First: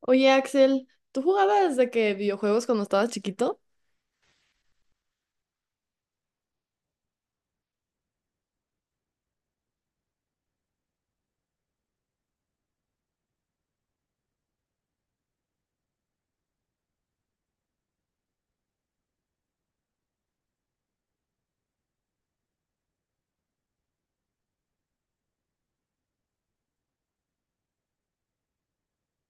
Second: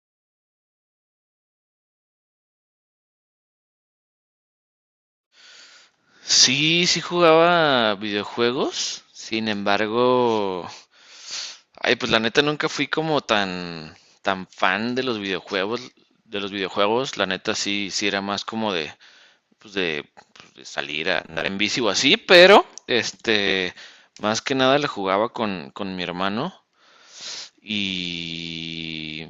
Oye, Axel, ¿tú jugabas de que videojuegos cuando estabas chiquito? Sí, sí jugaba videojuegos. Sin embargo, ay, pues la neta nunca fui como tan fan de los videojuegos, de los videojuegos. La neta sí era más como de pues de, pues, de salir a andar en bici o así, pero este más que nada le jugaba con mi hermano y,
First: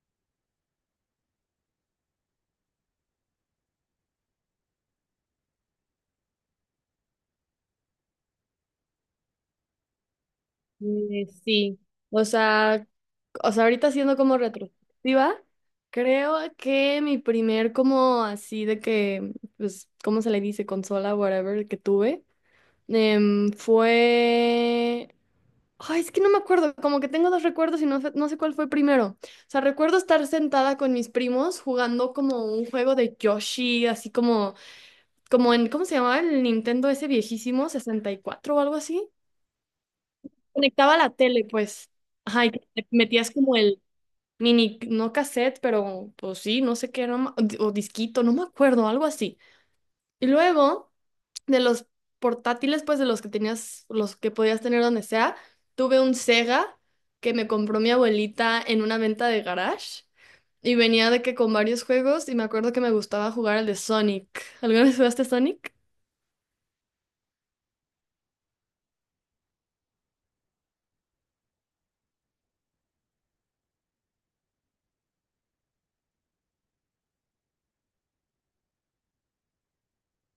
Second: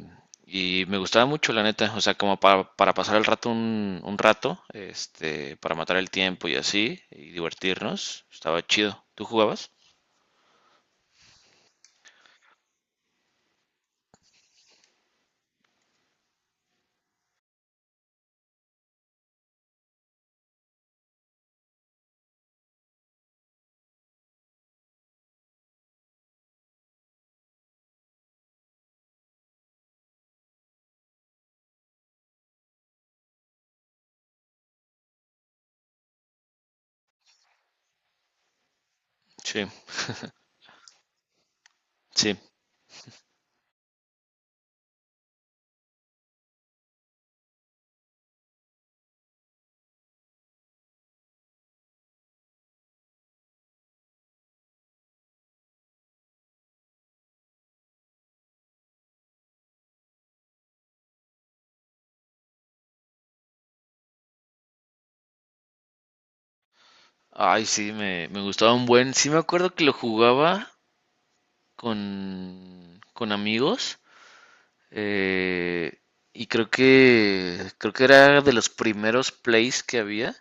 y me gustaba mucho, la neta, o sea, como para pasar el rato un rato, este, para matar el tiempo y así, y divertirnos, estaba chido. ¿Tú jugabas? Sí, o sea, O sea, ahorita siendo como retrospectiva, creo que mi primer como así de que, pues, ¿cómo se le dice? Consola, whatever, que tuve, fue... Ay, es que no me acuerdo, como que tengo dos recuerdos y no sé cuál fue primero. O sea, recuerdo estar sentada con mis primos jugando como un juego de Yoshi, como en, ¿cómo se llamaba el Nintendo ese viejísimo? 64 o algo así. Sí, Conectaba la tele, pues. sí. Ajá, y que te metías como el mini, no cassette, pero pues sí, no sé qué, no ma- o di- o disquito, no me acuerdo, algo así. Y luego, de los portátiles, pues de los que tenías, los que podías tener donde sea, tuve un Sega que me compró mi abuelita en una venta de garage. Y venía de que con varios juegos, y me acuerdo que me gustaba jugar el de Sonic. ¿Alguna vez jugaste Sonic? Ay, sí, me gustaba un buen. Sí, me acuerdo que lo jugaba con amigos. eh, y creo que era de los primeros plays que había.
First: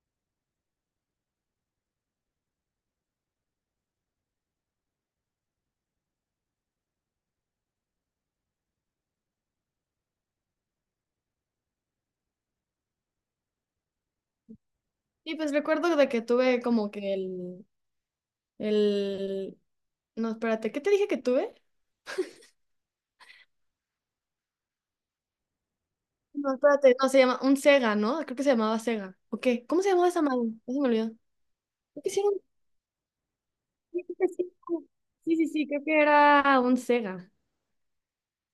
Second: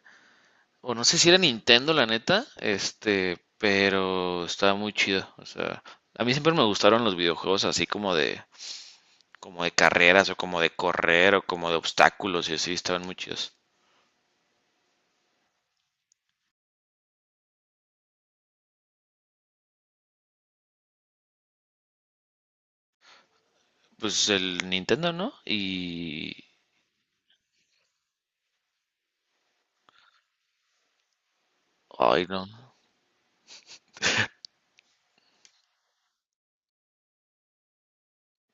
O no sé si era Nintendo, la neta, este, pero estaba muy chido. O sea, a mí siempre me gustaron los videojuegos así como de carreras o como de correr o como de obstáculos y así, estaban muy chidos. Y pues recuerdo de que tuve como que el... No, espérate, ¿qué te dije que tuve? Pues el Nintendo, ¿no? Y... No, espérate, no, se llama un Sega, ¿no? Creo que se llamaba Sega. ¿O qué? ¿Cómo se llamaba esa madre? Ya se me olvidó. Creo que sí, ay, no, sí, creo que sí. Sí, sí, sí, creo que era un Sega.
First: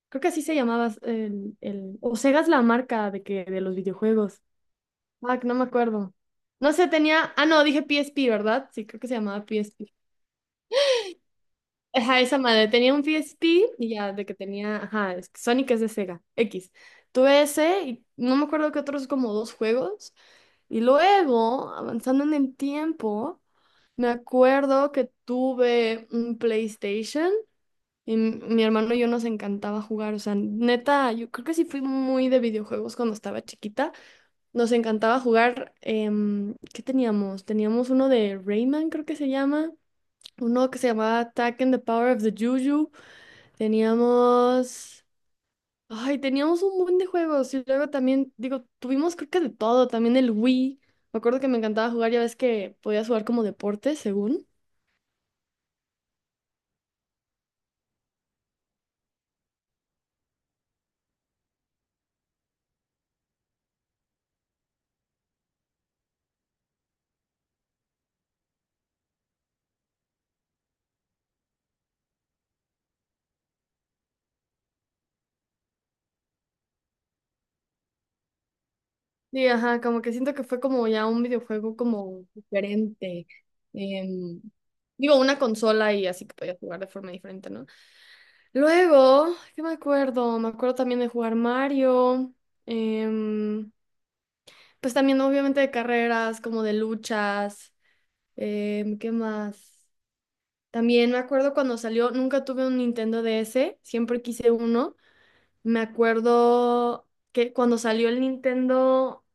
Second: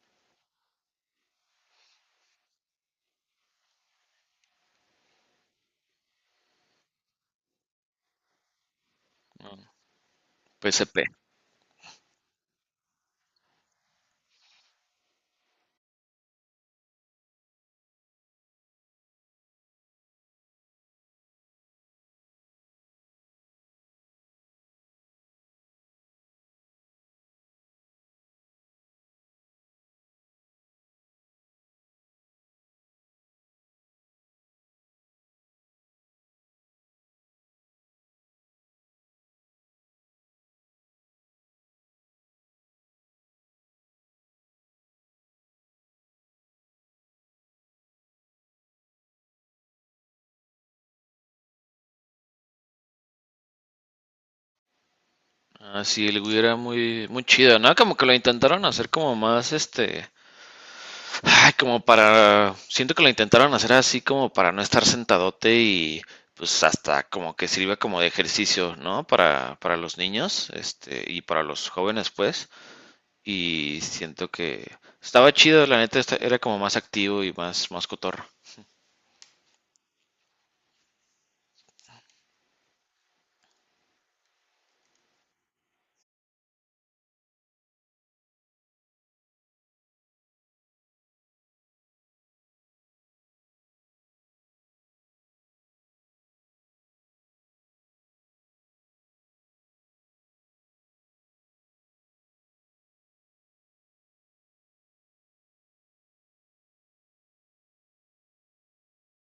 Creo que así se llamaba O Sega es la marca de que de los videojuegos. Ah, que no me acuerdo. No sé, tenía... Ah, no, dije PSP, ¿verdad? Sí, creo que se llamaba PSP. PSP. Ajá, esa madre. Tenía un PSP y ya, de que tenía, ajá, es que Sonic es de Sega, X. Tuve ese y no me acuerdo que otros como dos juegos. Y luego, avanzando en el tiempo, me acuerdo que tuve un PlayStation y mi hermano y yo nos encantaba jugar. O sea, neta, yo creo que sí fui muy de videojuegos cuando estaba chiquita. Nos encantaba jugar, ¿qué teníamos? Teníamos uno de Rayman, creo que se llama. Uno que se llamaba Attack and the Power of the Juju. Teníamos, teníamos un buen de juegos y luego también, digo, tuvimos creo que de todo, también el Wii. Me acuerdo que me encantaba jugar, ya ves que podías jugar como deporte, según. Así el Wii era muy chido, ¿no? Como que lo intentaron hacer como más, este, ay, como para, siento que lo intentaron hacer así como para no estar sentadote y pues hasta como que sirva como de ejercicio, ¿no? Para los niños, este, y para los jóvenes, pues. Y siento que estaba chido, la neta, era como más activo y más cotorro. Sí, ajá, como que siento que fue como ya un videojuego como diferente. em, Digo, una consola y así que podías jugar de forma diferente, ¿no? Luego, ¿qué me acuerdo? Me acuerdo también de jugar Mario. em, pues también obviamente de carreras, como de luchas. ¿Qué más? También me acuerdo cuando salió, nunca tuve un Nintendo DS, siempre quise uno. Me acuerdo que cuando salió el Nintendo,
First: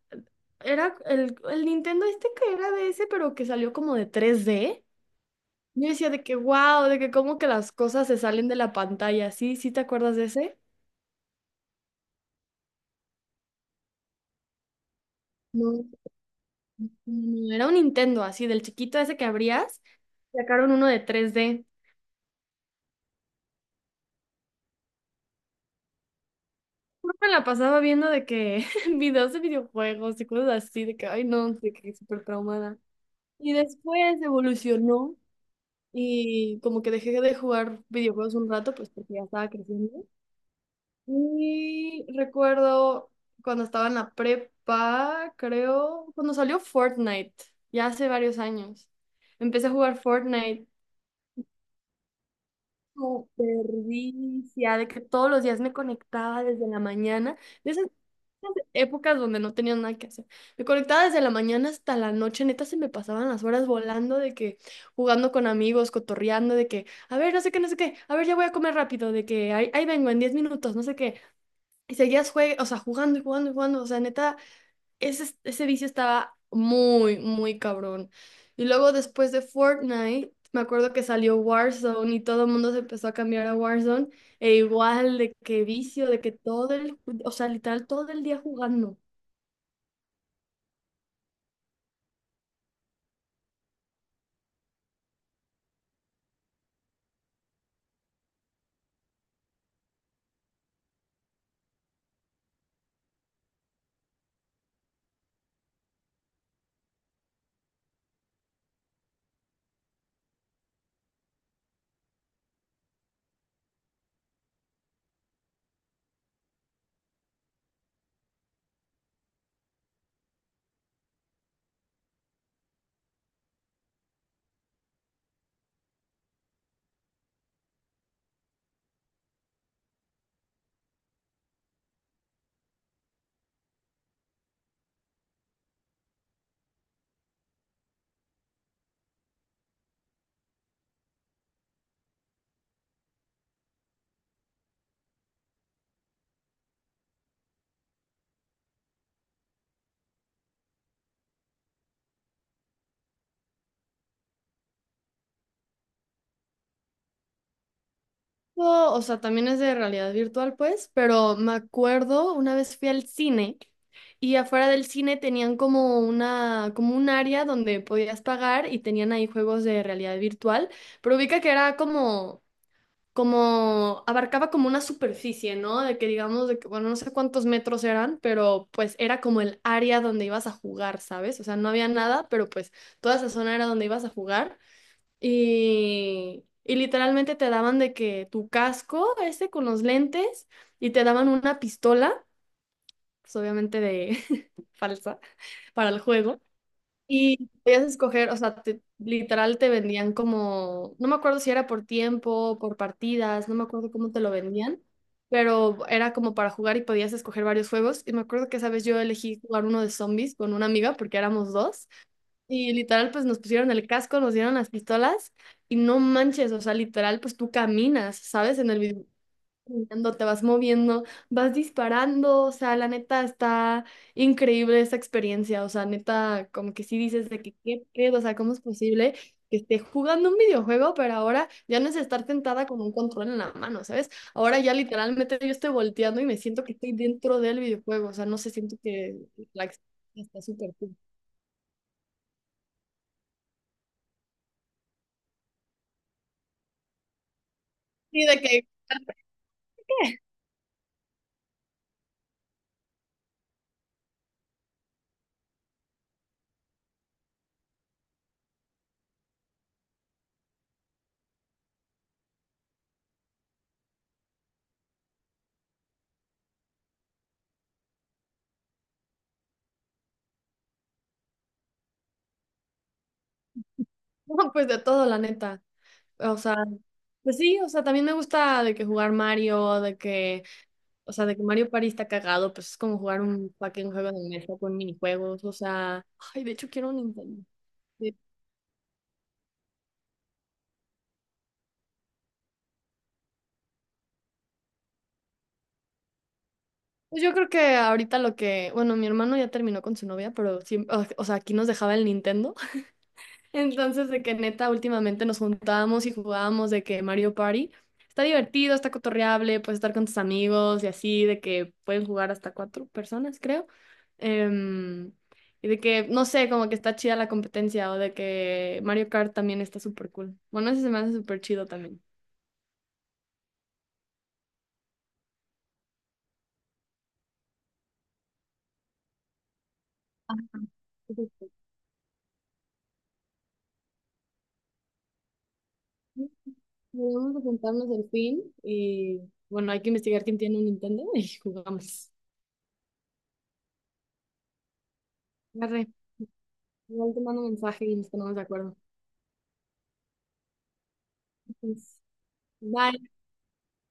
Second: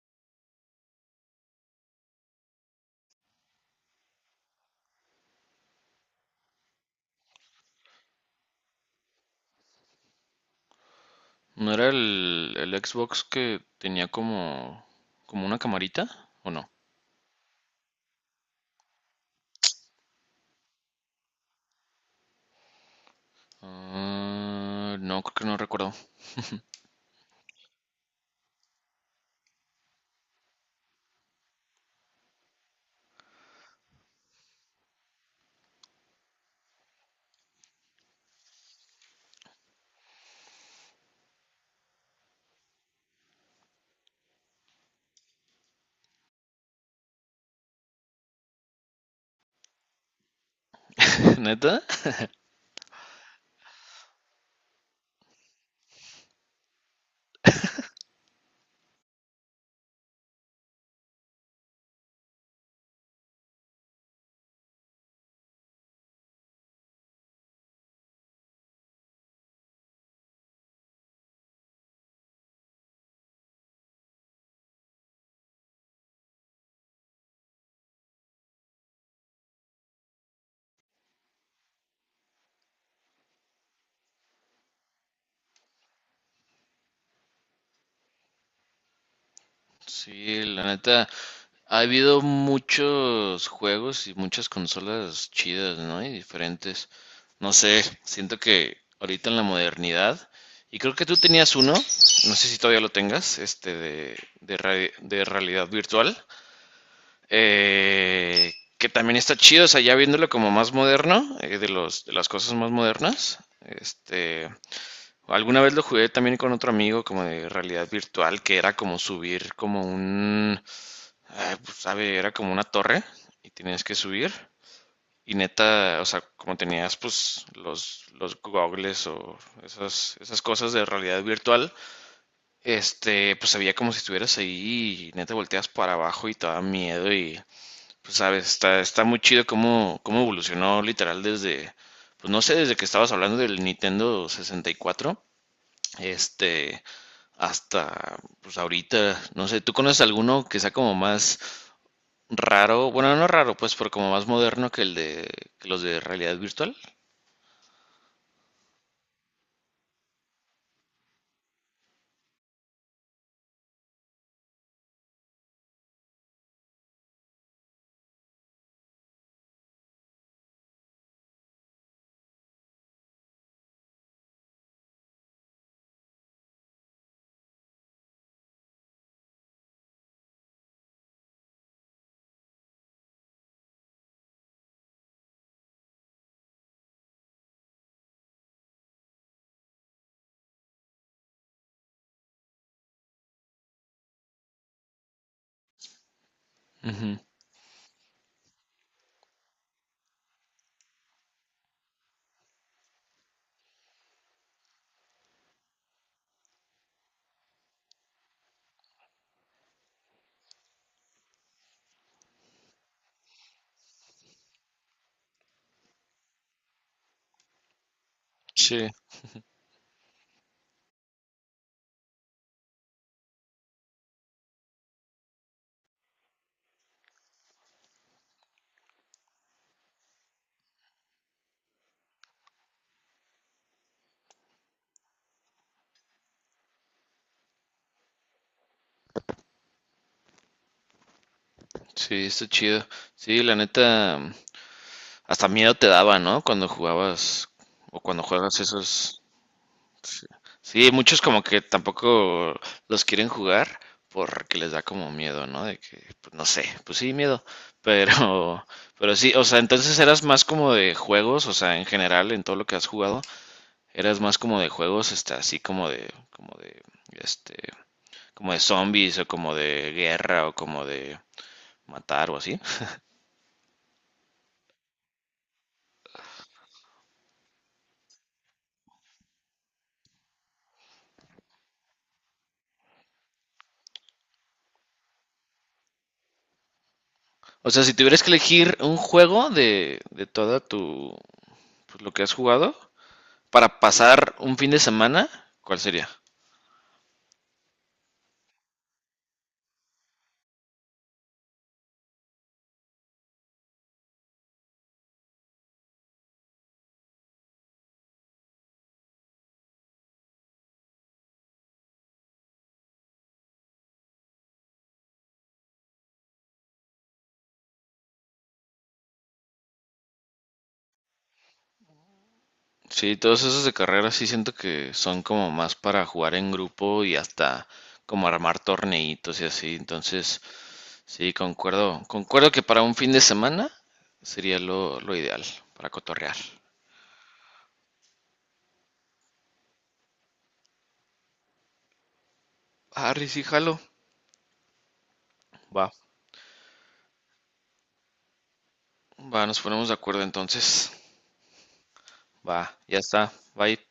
era el Nintendo este que era DS, pero que salió como de 3D. Yo decía de que, wow, de que como que las cosas se salen de la pantalla. ¿Sí? ¿Sí te acuerdas de ese? ¿No era el Xbox que tenía como, como una No, camarita? ¿O no? no, era un Nintendo así, del chiquito ese que abrías, sacaron uno de 3D. Ah, no, creo que no recuerdo. Yo me la pasaba viendo de que videos de videojuegos y cosas así, de que, ay no, de que súper traumada. Y después evolucionó y como que dejé de jugar videojuegos un rato, pues porque ya estaba creciendo. Y recuerdo cuando estaba en la prepa, creo, cuando salió Fortnite, ya hace varios años. Empecé a jugar Fortnite ¿Neta? súper vicia, de que todos los días me conectaba desde la mañana, de esas épocas donde no tenía nada que hacer. Me conectaba desde la mañana hasta la noche, neta se me pasaban las horas volando de que jugando con amigos, cotorreando, de que, a ver, no sé qué, no sé qué, a ver, ya voy a comer rápido, de que ahí vengo en 10 minutos, no sé qué. Y seguías o sea, jugando y jugando y jugando, o sea, neta ese vicio estaba muy, muy cabrón. Y luego después de Fortnite, me acuerdo que salió Warzone y todo el mundo se empezó a cambiar a Warzone. E igual de que vicio, de que o sea, literal todo el día jugando. Sí, la neta. Ha habido muchos juegos y muchas consolas chidas, ¿no? Y diferentes. No sé, siento que ahorita en la modernidad, y creo que tú tenías uno, no sé si todavía lo tengas, este de realidad virtual, que también está chido, o sea, ya viéndolo como más moderno, de de las cosas más modernas, este, alguna vez lo jugué también con otro amigo como de realidad virtual, que era como subir como un... ah, pues, a ver, era como una torre y tenías que subir. Y neta, o sea, como tenías pues los goggles o esas cosas de realidad virtual, este, pues se veía como si estuvieras ahí y neta volteas para abajo y te daba miedo y pues sabes, está muy chido cómo evolucionó literal desde, pues no sé, desde que estabas hablando del Nintendo 64, este, hasta pues ahorita, no sé, ¿tú conoces alguno que sea como más... raro, bueno, no raro, pues, pero como más moderno que los de realidad virtual. No, o sea, también es de realidad virtual, pues, pero me acuerdo una vez fui al cine y afuera del cine tenían como un área donde podías pagar y tenían ahí juegos de realidad virtual, pero ubica que era como abarcaba como una superficie, ¿no? De que digamos, de que, bueno, no sé cuántos metros eran, pero pues era como el área donde ibas a jugar, ¿sabes? O sea, no había nada, pero pues toda esa zona era donde ibas a jugar y literalmente te daban de que tu casco ese con los lentes y te daban una pistola, pues obviamente de falsa, para el juego. Ujú. Y podías escoger, o sea, literal te vendían como, no me acuerdo si era por tiempo, por partidas, no me acuerdo cómo te lo vendían, pero era como para jugar y podías escoger varios juegos. Y me acuerdo que esa vez yo elegí jugar uno de zombies con una amiga porque éramos dos. Y literal, pues nos pusieron el casco, nos dieron las pistolas y no manches, o sea, literal, pues tú caminas, ¿sabes? En el Sí, video brincando, te vas moviendo, vas disparando, o sea, la neta está increíble esa experiencia, o sea, neta, como que sí dices de que qué pedo, o sea, ¿cómo es posible que esté jugando un videojuego? Pero ahora ya no es estar tentada con un control en la mano, ¿sabes? Ahora ya literalmente yo estoy volteando y me siento que estoy dentro del videojuego, o sea, no se siento que la experiencia está súper cool. sí, está chido. Sí, la neta, hasta miedo te daba, ¿no? Cuando jugabas o cuando Sí, de juegas que, esos. Sí, sí, muchos como que tampoco los quieren jugar porque les da como miedo, ¿no? De que, pues, no sé, pues sí, miedo. Pero, pero sí, o sea, entonces eras más como de juegos, o sea, en general, en todo lo que has jugado. Eras más como de juegos, este, así este, como de zombies o como de guerra o como de matar o así. no, pues de todo, la neta, o sea, pues sí, o sea, también me gusta de que jugar Mario, de que o sea, de que Mario Party está cagado, pues es como jugar un fucking juego de mesa con minijuegos. O sea, ay, de hecho quiero un Nintendo. O sea, si Sí. tuvieras que elegir un juego de toda tu, pues, lo que has jugado para pasar un fin de semana, ¿cuál sería? Pues yo creo que ahorita lo que, bueno, mi hermano ya terminó con su novia, pero siempre, o sea, aquí nos dejaba el Nintendo. Entonces, de que neta, últimamente nos juntábamos y jugábamos de que Mario Party está divertido, está cotorreable, puedes estar con tus amigos y así, de que pueden jugar hasta cuatro personas, creo. Em, y de que, no sé, como que está chida la competencia o de que Mario Kart también está súper cool. Bueno, ese se me hace súper chido también. Sí, todos esos de carrera sí siento que son como más para jugar en grupo y hasta como armar torneitos y así. Entonces, sí, Perfecto. concuerdo, concuerdo que para un fin de semana sería lo ideal para cotorrear. Sí, vamos a juntarnos al fin y bueno, hay que investigar quién tiene un Nintendo y jugamos. Harry, sí, jalo. Arre, Va, igual te mando un mensaje y nos ponemos de acuerdo. va, nos ponemos de acuerdo entonces. Entonces, Va, ya bye. está. Bye.